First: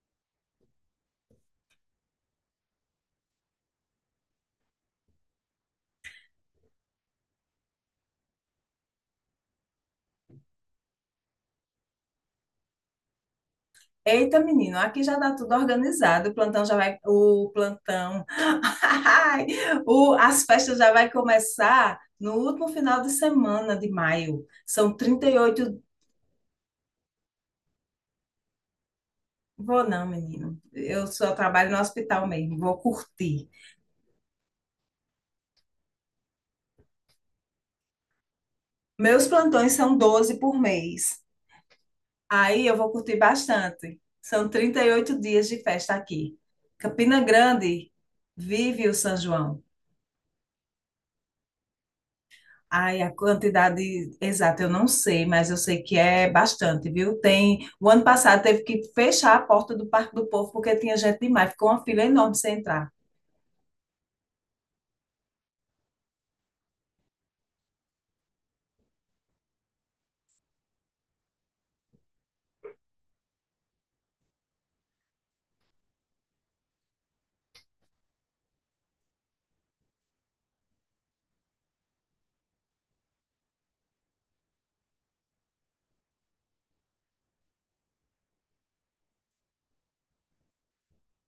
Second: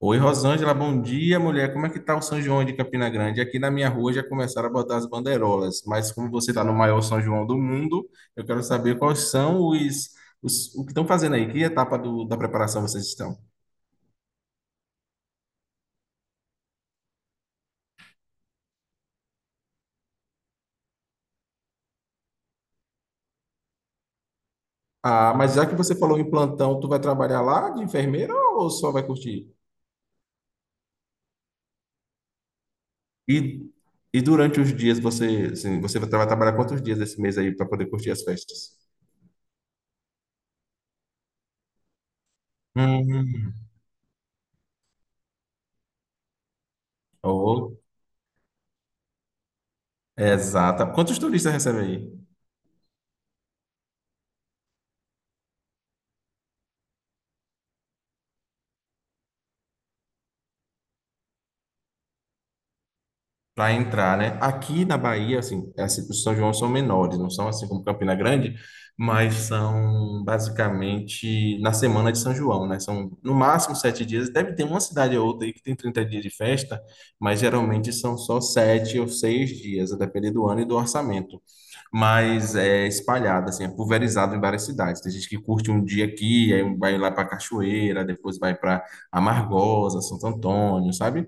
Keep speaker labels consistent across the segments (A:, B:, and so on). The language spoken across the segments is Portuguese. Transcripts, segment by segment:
A: Oi, Rosângela, bom dia, mulher. Como é que tá o São João de Campina Grande? Aqui na minha rua já começaram a botar as bandeirolas, mas como você está no maior São João do mundo, eu quero saber quais são os o que estão fazendo aí, que etapa da preparação vocês estão?
B: Eita, menino, aqui já está tudo organizado. O plantão já vai. O plantão. As festas já vai começar no último final de semana de maio. São trinta
A: Ah,
B: e
A: mas já que
B: oito.
A: você falou em plantão, tu vai trabalhar lá de enfermeira ou só vai curtir?
B: Vou não, menino. Eu só trabalho no hospital mesmo. Vou curtir.
A: E, e durante os dias você, assim, você vai trabalhar quantos dias esse mês aí para poder curtir as festas?
B: Meus plantões são 12 por mês. Aí eu vou curtir
A: Hum,
B: bastante. São 38 dias de festa aqui. Campina
A: oh,
B: Grande vive o São João.
A: exata. Quantos turistas recebe aí?
B: Ai, a quantidade exata eu não sei, mas eu sei que é bastante, viu? Tem, o ano passado teve que fechar a porta do Parque do Povo porque tinha gente demais, ficou uma fila enorme sem entrar.
A: Para entrar, né? Aqui na Bahia, assim, os São João são menores, não são assim como Campina Grande, mas são basicamente na semana de São João, né? São no máximo 7 dias. Deve ter uma cidade ou outra aí que tem 30 dias de festa, mas geralmente são só sete ou seis dias, a depender do ano e do orçamento. Mas é espalhado, assim, é pulverizado em várias cidades. Tem gente que curte um dia aqui, aí vai lá para Cachoeira, depois vai para Amargosa, Santo Antônio, sabe?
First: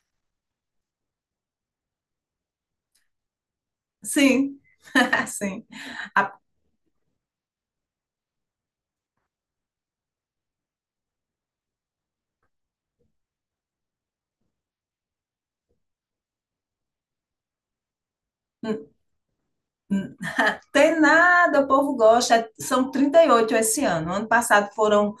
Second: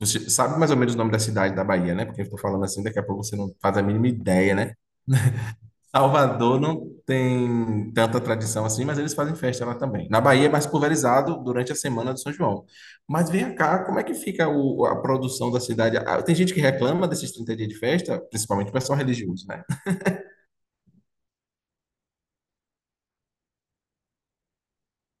A: Você sabe mais ou menos o nome da cidade da Bahia, né? Porque eu estou falando assim, daqui a pouco você não faz a mínima ideia,
B: Sim,
A: né?
B: sim. A-
A: Salvador não tem tanta tradição assim, mas eles fazem festa lá também. Na Bahia é mais pulverizado durante a semana do São João. Mas vem cá, como é que fica a produção da cidade? Ah, tem gente que reclama desses 30 dias de festa, principalmente o
B: n-
A: pessoal religioso, né?
B: n- Tem nada, o povo gosta. São 38 esse ano. Ano passado foram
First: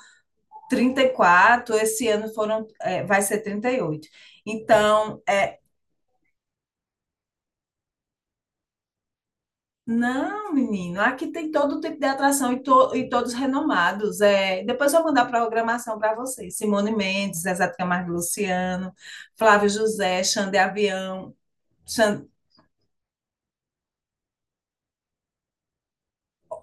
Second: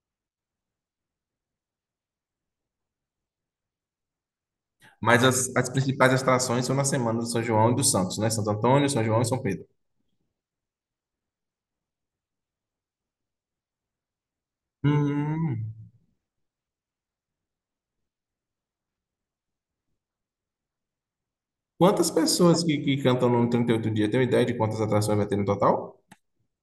B: 34, esse ano foram, vai ser 38. Então,
A: Mas as,
B: é,
A: as principais atrações são na semana do São João e do Santos, né? Santo Antônio, São João e São Pedro.
B: Não, menino, aqui tem todo tipo de atração e todos renomados. Depois eu vou mandar a
A: Hum.
B: programação para vocês. Simone Mendes, Zezé de Camargo e Luciano, Flávio José, Xande Avião.
A: Quantas
B: Xan-
A: pessoas que cantam no 38 dia? Tem uma ideia de quantas atrações vai ter no total?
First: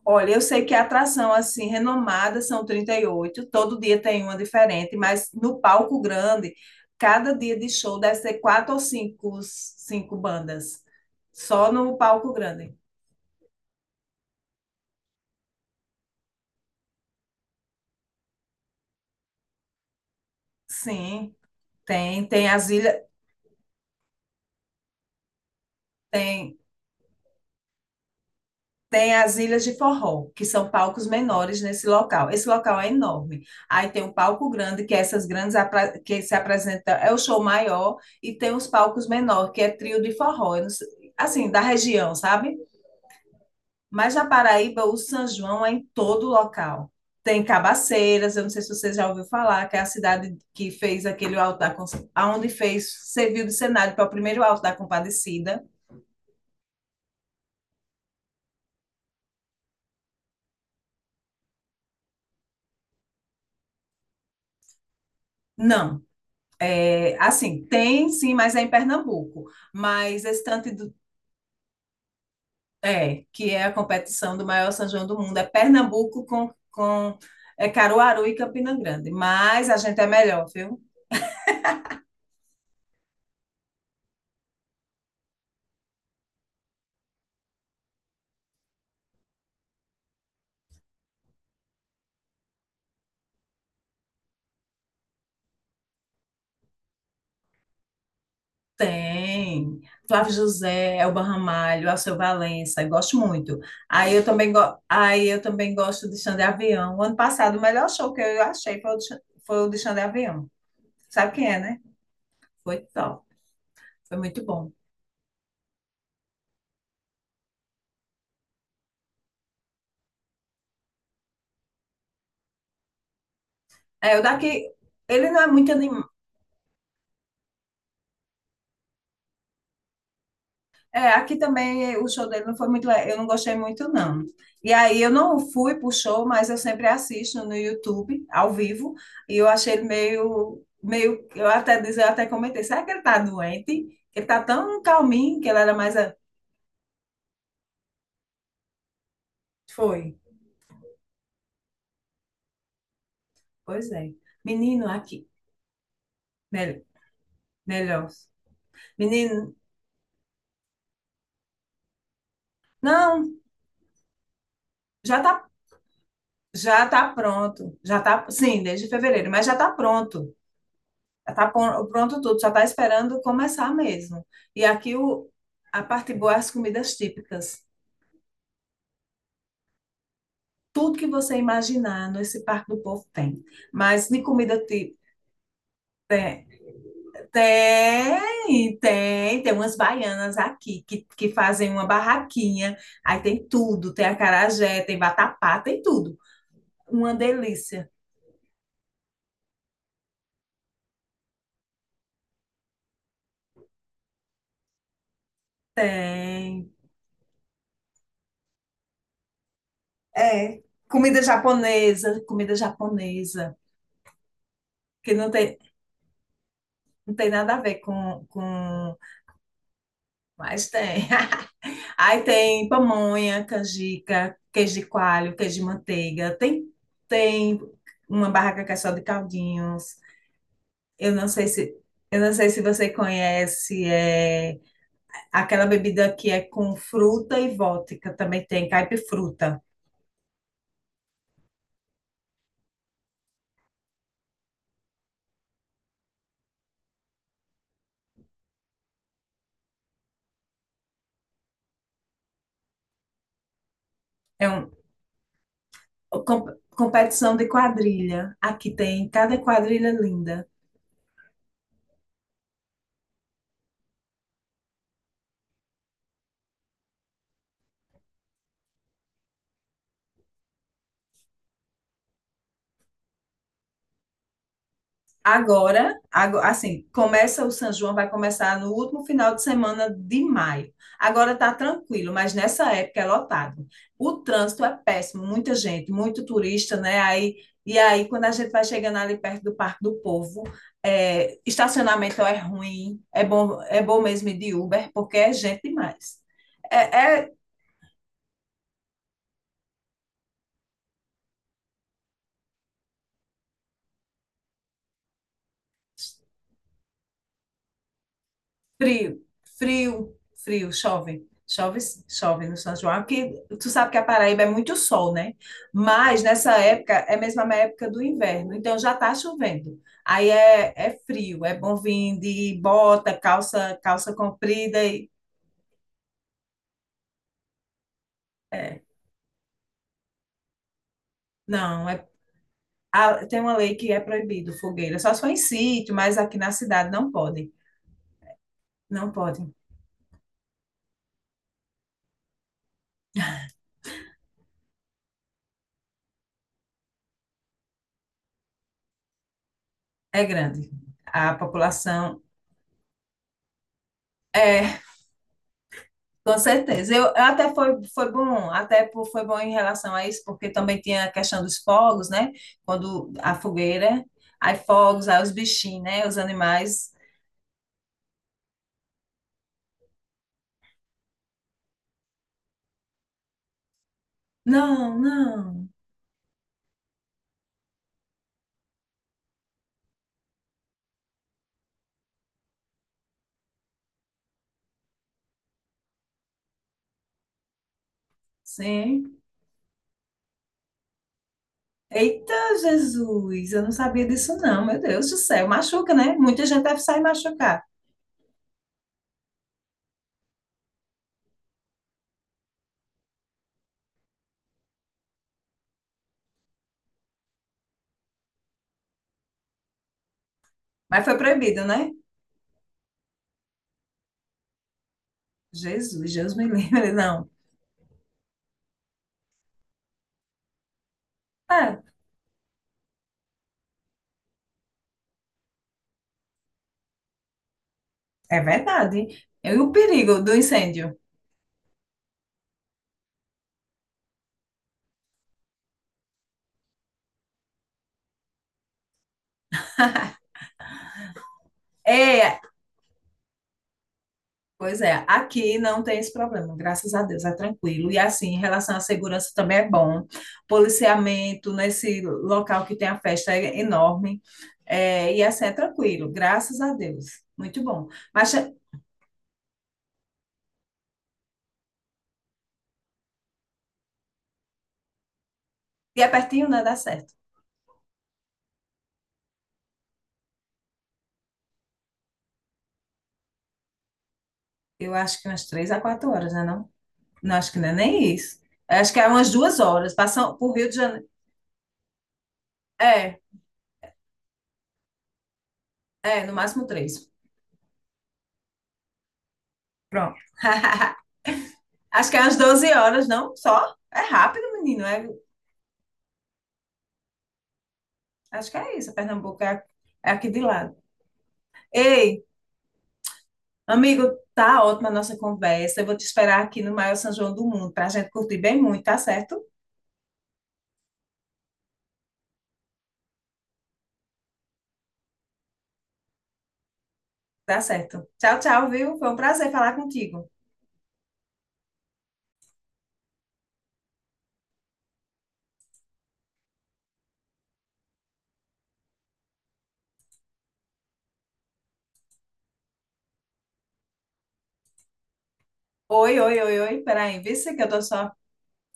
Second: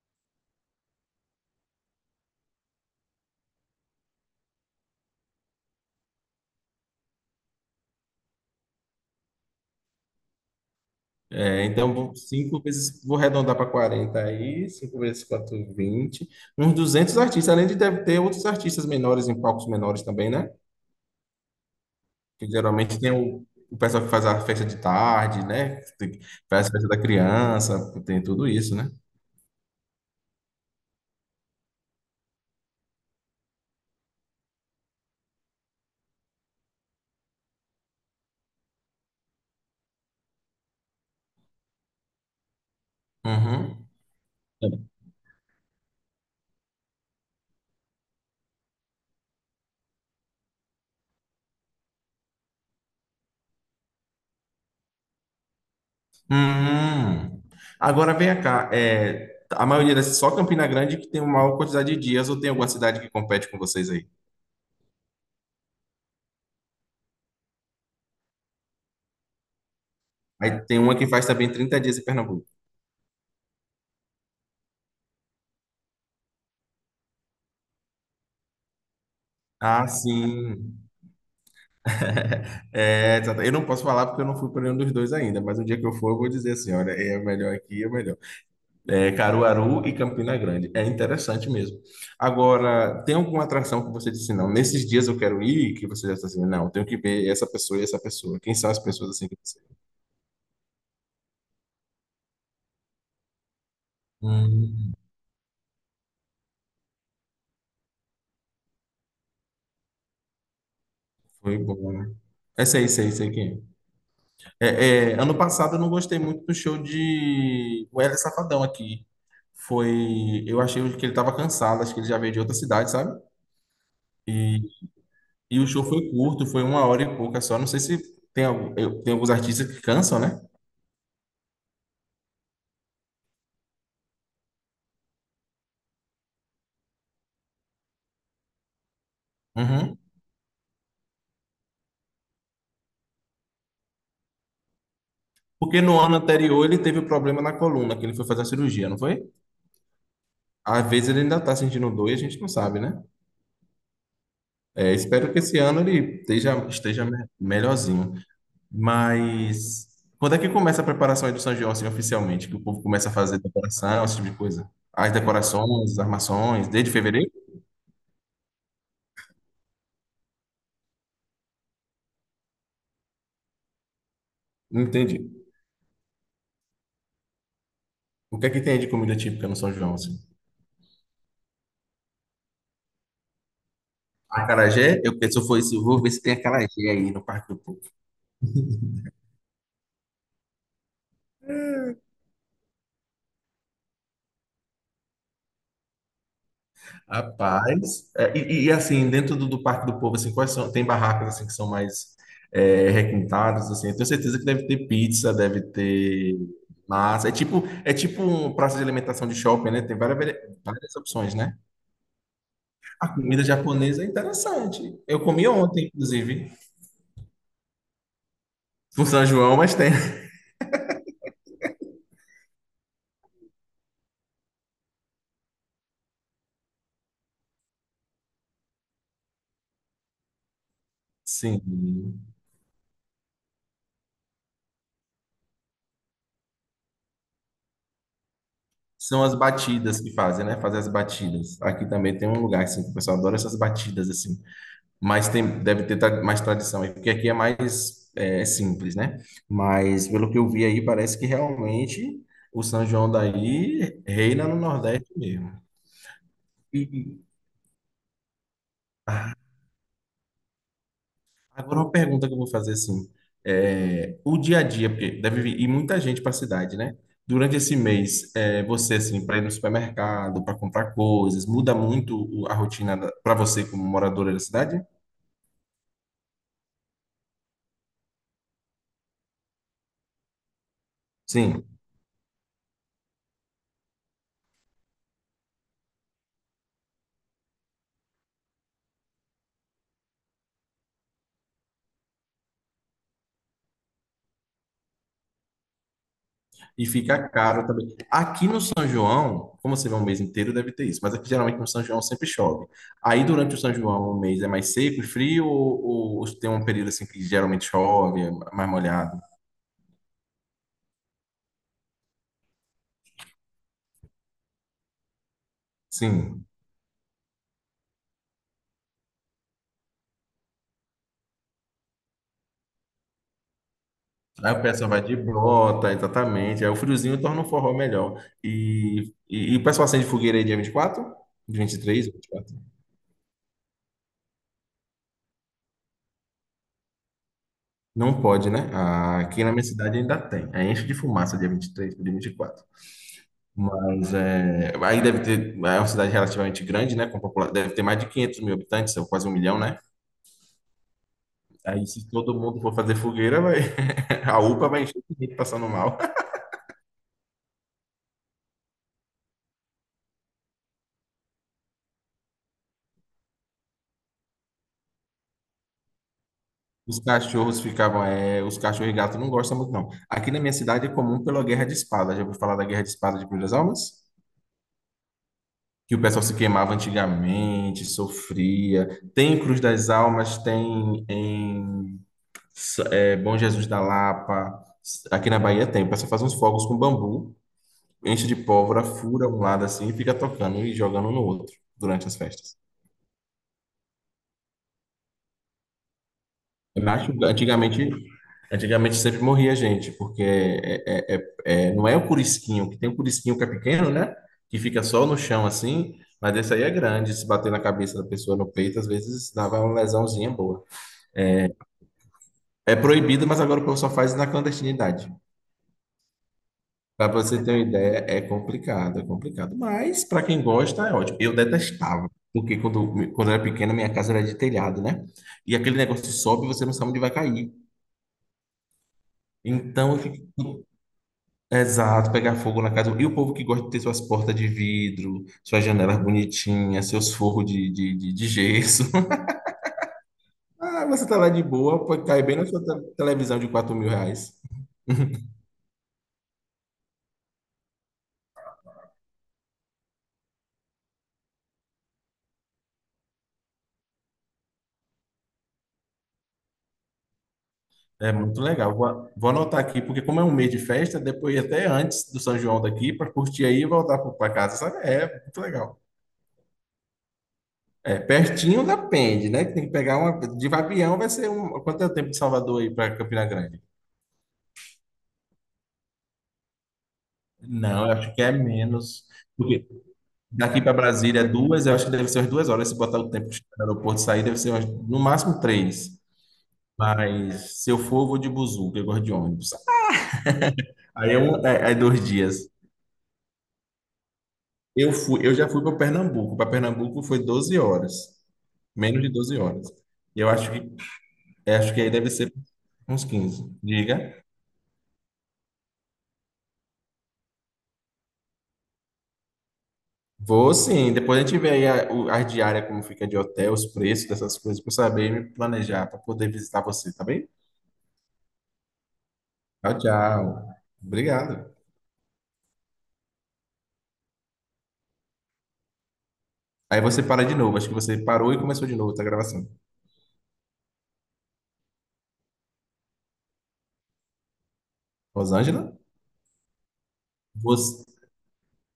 B: Olha, eu sei que a atração assim renomada são 38. Todo dia tem uma diferente, mas no palco grande, cada dia de show deve ser quatro ou cinco, cinco bandas.
A: É,
B: Só no
A: então,
B: palco
A: cinco
B: grande.
A: vezes, vou arredondar para 40 aí, cinco vezes quatro, vinte, uns 200 artistas, além de deve ter outros artistas menores em palcos menores também, né?
B: Sim, tem,
A: Que
B: tem as
A: geralmente
B: ilhas,
A: tem o pessoal que faz a festa de tarde, né?
B: tem
A: Faz a festa da criança, tem tudo isso, né?
B: Tem as ilhas de forró, que são palcos menores nesse local. Esse local é enorme. Aí tem o palco grande, que é essas grandes que se apresenta, é o show maior, e tem os palcos menores, que é trio de forró. Eu não sei- Assim, da região, sabe?
A: Uhum.
B: Mas na Paraíba, o São João é em todo local. Tem Cabaceiras, eu não sei se você já ouviu falar, que é a cidade que fez aquele altar, aonde fez, serviu de cenário para o primeiro alto da Compadecida.
A: Hum. Agora vem cá, é, a maioria dessas, só Campina Grande que tem uma maior quantidade de dias, ou tem alguma cidade que compete com vocês aí?
B: Não. É, assim, tem sim, mas é em Pernambuco. Mas esse
A: Aí
B: tanto
A: tem
B: do,
A: uma que faz também 30 dias em Pernambuco.
B: é, Que é a competição do maior São João do mundo, é Pernambuco com é Caruaru e Campina Grande. Mas a
A: Ah,
B: gente é melhor, viu?
A: sim. É, exato. Eu não posso falar porque eu não fui para nenhum dos dois ainda, mas um dia que eu for, eu vou dizer assim: olha, é melhor aqui, é melhor. É, Caruaru e Campina Grande. É interessante mesmo. Agora, tem alguma atração que você disse: não, nesses dias eu quero ir, que você já está assim: não, tenho que ver essa pessoa e essa pessoa. Quem são as pessoas assim que você.
B: Tem. Flávio José, Elba Ramalho, Alceu Valença, eu gosto muito.
A: Hum,
B: Aí eu também gosto de Xande Avião. O ano passado, o melhor show que eu achei foi foi o de Xande Avião. Sabe quem
A: foi
B: é, né?
A: bom, né? É,
B: Foi
A: sei, sei,
B: top.
A: sei quem
B: Foi muito
A: é.
B: bom.
A: É, é, ano passado eu não gostei muito do show de o Wesley Safadão aqui. Foi. Eu achei que ele estava cansado, acho que ele já veio de outra cidade, sabe?
B: É, o
A: E
B: daqui, Ele não é
A: e o
B: muito.
A: show foi curto, foi 1 hora e pouca só. Não sei se tem, tem alguns artistas que cansam, né?
B: É, aqui também o show dele não foi muito, eu não gostei muito, não. E aí eu não fui pro show, mas eu sempre assisto no YouTube, ao vivo, e eu achei ele
A: Uhum.
B: eu até comentei, será que ele tá doente? Ele tá tão calminho, que ele era
A: Porque no ano anterior ele teve problema na coluna, que ele foi fazer a cirurgia, não foi?
B: foi,
A: Às vezes ele ainda tá sentindo dor e a gente não sabe, né?
B: pois é. Menino
A: É,
B: aqui,
A: espero que esse ano ele esteja,
B: mel- Melhor.
A: melhorzinho.
B: Menino,
A: Mas quando é que começa a preparação aí do São João, assim, oficialmente? Que o povo começa a
B: não,
A: fazer decoração, esse tipo de coisa? As
B: já tá,
A: decorações, as armações,
B: já
A: desde
B: tá
A: fevereiro?
B: pronto, sim, desde fevereiro, mas já tá pronto. Está pronto tudo, só está esperando começar mesmo. E
A: Não
B: aqui
A: entendi.
B: o, a parte boa é as comidas típicas.
A: O que é que tem aí de comida típica no São João, assim?
B: Tudo que você imaginar nesse Parque do Povo tem. Mas de comida típica
A: Acarajé, eu penso, foi isso, vou ver se tem
B: tem,
A: acarajé aí no Parque do povo.
B: tem umas baianas aqui que fazem uma barraquinha. Aí tem tudo, tem acarajé, tem vatapá, tem tudo. Uma delícia.
A: Rapaz, é, assim, dentro do Parque do Povo, assim, quais são, tem barracas assim que são mais é, requintadas, assim, eu tenho certeza que deve ter pizza, deve ter
B: Tem.
A: massa, é tipo um praça de alimentação de shopping, né? Tem várias,
B: É.
A: várias opções, né?
B: Comida
A: A comida
B: japonesa,
A: japonesa é interessante.
B: que
A: Eu
B: não
A: comi
B: tem,
A: ontem, inclusive,
B: não tem nada a ver com.
A: no São João, mas tem.
B: Mas tem. Aí tem pamonha, canjica, queijo de coalho, queijo de manteiga. Tem, tem uma barraca que é só de caldinhos. Eu não sei se, eu
A: Sim.
B: não sei se você conhece, é aquela bebida que é com fruta e vodka, também tem
A: São as
B: caipifruta.
A: batidas que fazem, né? Fazer as batidas. Aqui também tem um lugar assim, que o pessoal adora essas batidas assim. Mas tem, deve ter mais tradição aí, porque aqui é mais é, simples, né? Mas pelo que eu vi aí, parece que realmente o São João daí reina
B: É
A: no
B: um,
A: Nordeste mesmo. E,
B: Competição de quadrilha. Aqui tem
A: ah,
B: cada quadrilha linda.
A: agora uma pergunta que eu vou fazer assim, é, o dia a dia, porque deve vir ir muita gente para a cidade, né? Durante esse mês, é, você assim, para ir no supermercado, para comprar coisas, muda muito a rotina para você como moradora da cidade?
B: Assim, começa o São João, vai começar no último final de semana de maio. Agora está
A: Sim.
B: tranquilo, mas nessa época é lotado. O trânsito é péssimo, muita gente, muito turista, né? Quando a gente vai chegando ali perto do Parque do Povo, é, é bom mesmo ir de Uber, porque é gente demais.
A: E
B: É,
A: fica
B: é
A: caro também. Aqui no São João, como você vê um mês inteiro, deve ter isso, mas aqui geralmente no São João sempre chove. Aí durante o São João, o mês é mais seco e frio ou tem um período assim que geralmente chove, é mais
B: Frio,
A: molhado?
B: frio, chove. Chove no São João, porque tu sabe que a Paraíba é muito sol, né? Mas
A: Sim.
B: nessa época é mesmo a mesma época do inverno, então já tá chovendo. Aí é, é frio, é bom vir de bota, calça, calça
A: Aí o
B: comprida
A: pessoal vai
B: e
A: de bota, exatamente. Aí o friozinho torna o forró melhor.
B: é.
A: E o pessoal acende fogueira aí dia 24?
B: Não,
A: 23,
B: é,
A: 24?
B: a- Tem uma lei que é proibido fogueira, só se for em sítio, mas aqui na cidade não pode.
A: Não pode, né?
B: Não
A: Ah, aqui na
B: pode.
A: minha cidade ainda tem. Aí enche de fumaça dia 23 dia 24. Mas é, aí deve ter. É uma cidade relativamente grande, né? Com deve ter mais de 500 mil habitantes, ou quase um milhão, né?
B: É grande. A
A: Aí se
B: população
A: todo mundo for fazer fogueira, vai, a UPA
B: é
A: vai encher de gente passando mal.
B: Com certeza. Foi bom, foi bom em relação a isso, porque também tinha a questão dos fogos, né? Quando a fogueira, aí fogos, aí os bichinhos, né? Os animais.
A: Os cachorros ficavam, é, os cachorros e gatos não gostam muito, não. Aqui na minha cidade é comum pela Guerra de Espada. Já ouviu falar da Guerra de Espada de Cruz das Almas?
B: Não, não.
A: Que o pessoal se queimava antigamente, sofria. Tem em Cruz das Almas, tem em Bom Jesus da Lapa. Aqui na Bahia tem. O pessoal faz uns fogos com bambu, enche de pólvora,
B: Sim.
A: fura um lado assim e fica tocando e jogando no outro durante as
B: Eita,
A: festas.
B: Jesus, eu não sabia disso não, meu Deus do céu. Machuca, né? Muita gente deve
A: Eu
B: sair
A: acho que
B: machucar.
A: antigamente, Antigamente sempre morria gente, porque não é o curisquinho, que tem o curisquinho que é pequeno, né? Que fica só no chão assim, mas esse aí é grande, se bater na cabeça da pessoa no peito, às vezes dava uma lesãozinha boa.
B: Mas foi proibido, né?
A: É proibido, mas agora o pessoal faz na clandestinidade.
B: Jesus, Deus me livre,
A: Para
B: não.
A: você ter uma ideia, é complicado, é complicado. Mas para quem gosta, é ótimo. Eu
B: É,
A: detestava, porque quando eu era pequeno, minha casa era de telhado, né? E aquele negócio sobe e você não sabe onde vai cair.
B: é verdade. E o
A: Então, eu
B: perigo do
A: fico.
B: incêndio?
A: Exato, pegar fogo na casa. E o povo que gosta de ter suas portas de vidro, suas janelas bonitinhas, seus forros de gesso. Ah, você tá lá de boa, pode cair bem
B: É.
A: na sua televisão de R$ 4.000.
B: Pois é, aqui não tem esse problema, graças a Deus, é tranquilo. E assim, em relação à segurança também é bom. Policiamento nesse local que tem a festa é enorme. É, e assim, é tranquilo, graças a Deus. Muito bom.
A: É
B: Mas
A: muito
B: e
A: legal. Vou, vou anotar aqui, porque como é um mês de festa, depois até antes do São João daqui, para curtir aí e voltar para casa, sabe? É muito legal.
B: é pertinho, né? Dá certo.
A: É, pertinho depende, né? Que tem que pegar uma. De Vabião vai ser um. Quanto é o tempo de Salvador aí para Campina Grande?
B: Eu acho que umas 3 a 4 horas, né? Não, não acho que não é
A: Não, eu
B: nem
A: acho que é
B: isso. Acho que
A: menos.
B: é umas 2 horas. Passam por
A: Daqui
B: Rio
A: para
B: de Janeiro.
A: Brasília é duas, eu acho que deve ser umas duas horas. Se botar o
B: É,
A: tempo que está no aeroporto e sair, deve ser umas- no máximo três.
B: é, no máximo três.
A: Mas se eu for, eu vou de buzu, que eu gosto de ônibus.
B: Pronto.
A: Aí é, é dois
B: Acho que é umas
A: dias.
B: 12 horas, não? Só? É rápido, menino. É.
A: Eu já fui para Pernambuco. Para Pernambuco foi 12 horas,
B: Acho que é isso,
A: menos de 12
B: Pernambuco é,
A: horas.
B: é
A: E
B: aqui de lado.
A: Acho que aí deve
B: Ei,
A: ser uns quinze.
B: amigo,
A: Diga.
B: tá ótima a nossa conversa. Eu vou te esperar aqui no maior São João do mundo para a gente curtir bem muito, tá certo?
A: Vou sim. Depois a gente vê aí a diária, como fica de hotel, os preços dessas coisas, para saber me planejar, para poder visitar você, tá bem?
B: Tá certo. Tchau, tchau, viu? Foi um prazer
A: Tchau,
B: falar
A: tchau.
B: contigo.
A: Obrigado. Aí você para de novo. Acho que você parou e começou de novo, tá gravação. Rosângela?
B: Oi, oi, oi, oi. Peraí, vê se que eu tô
A: Você,
B: só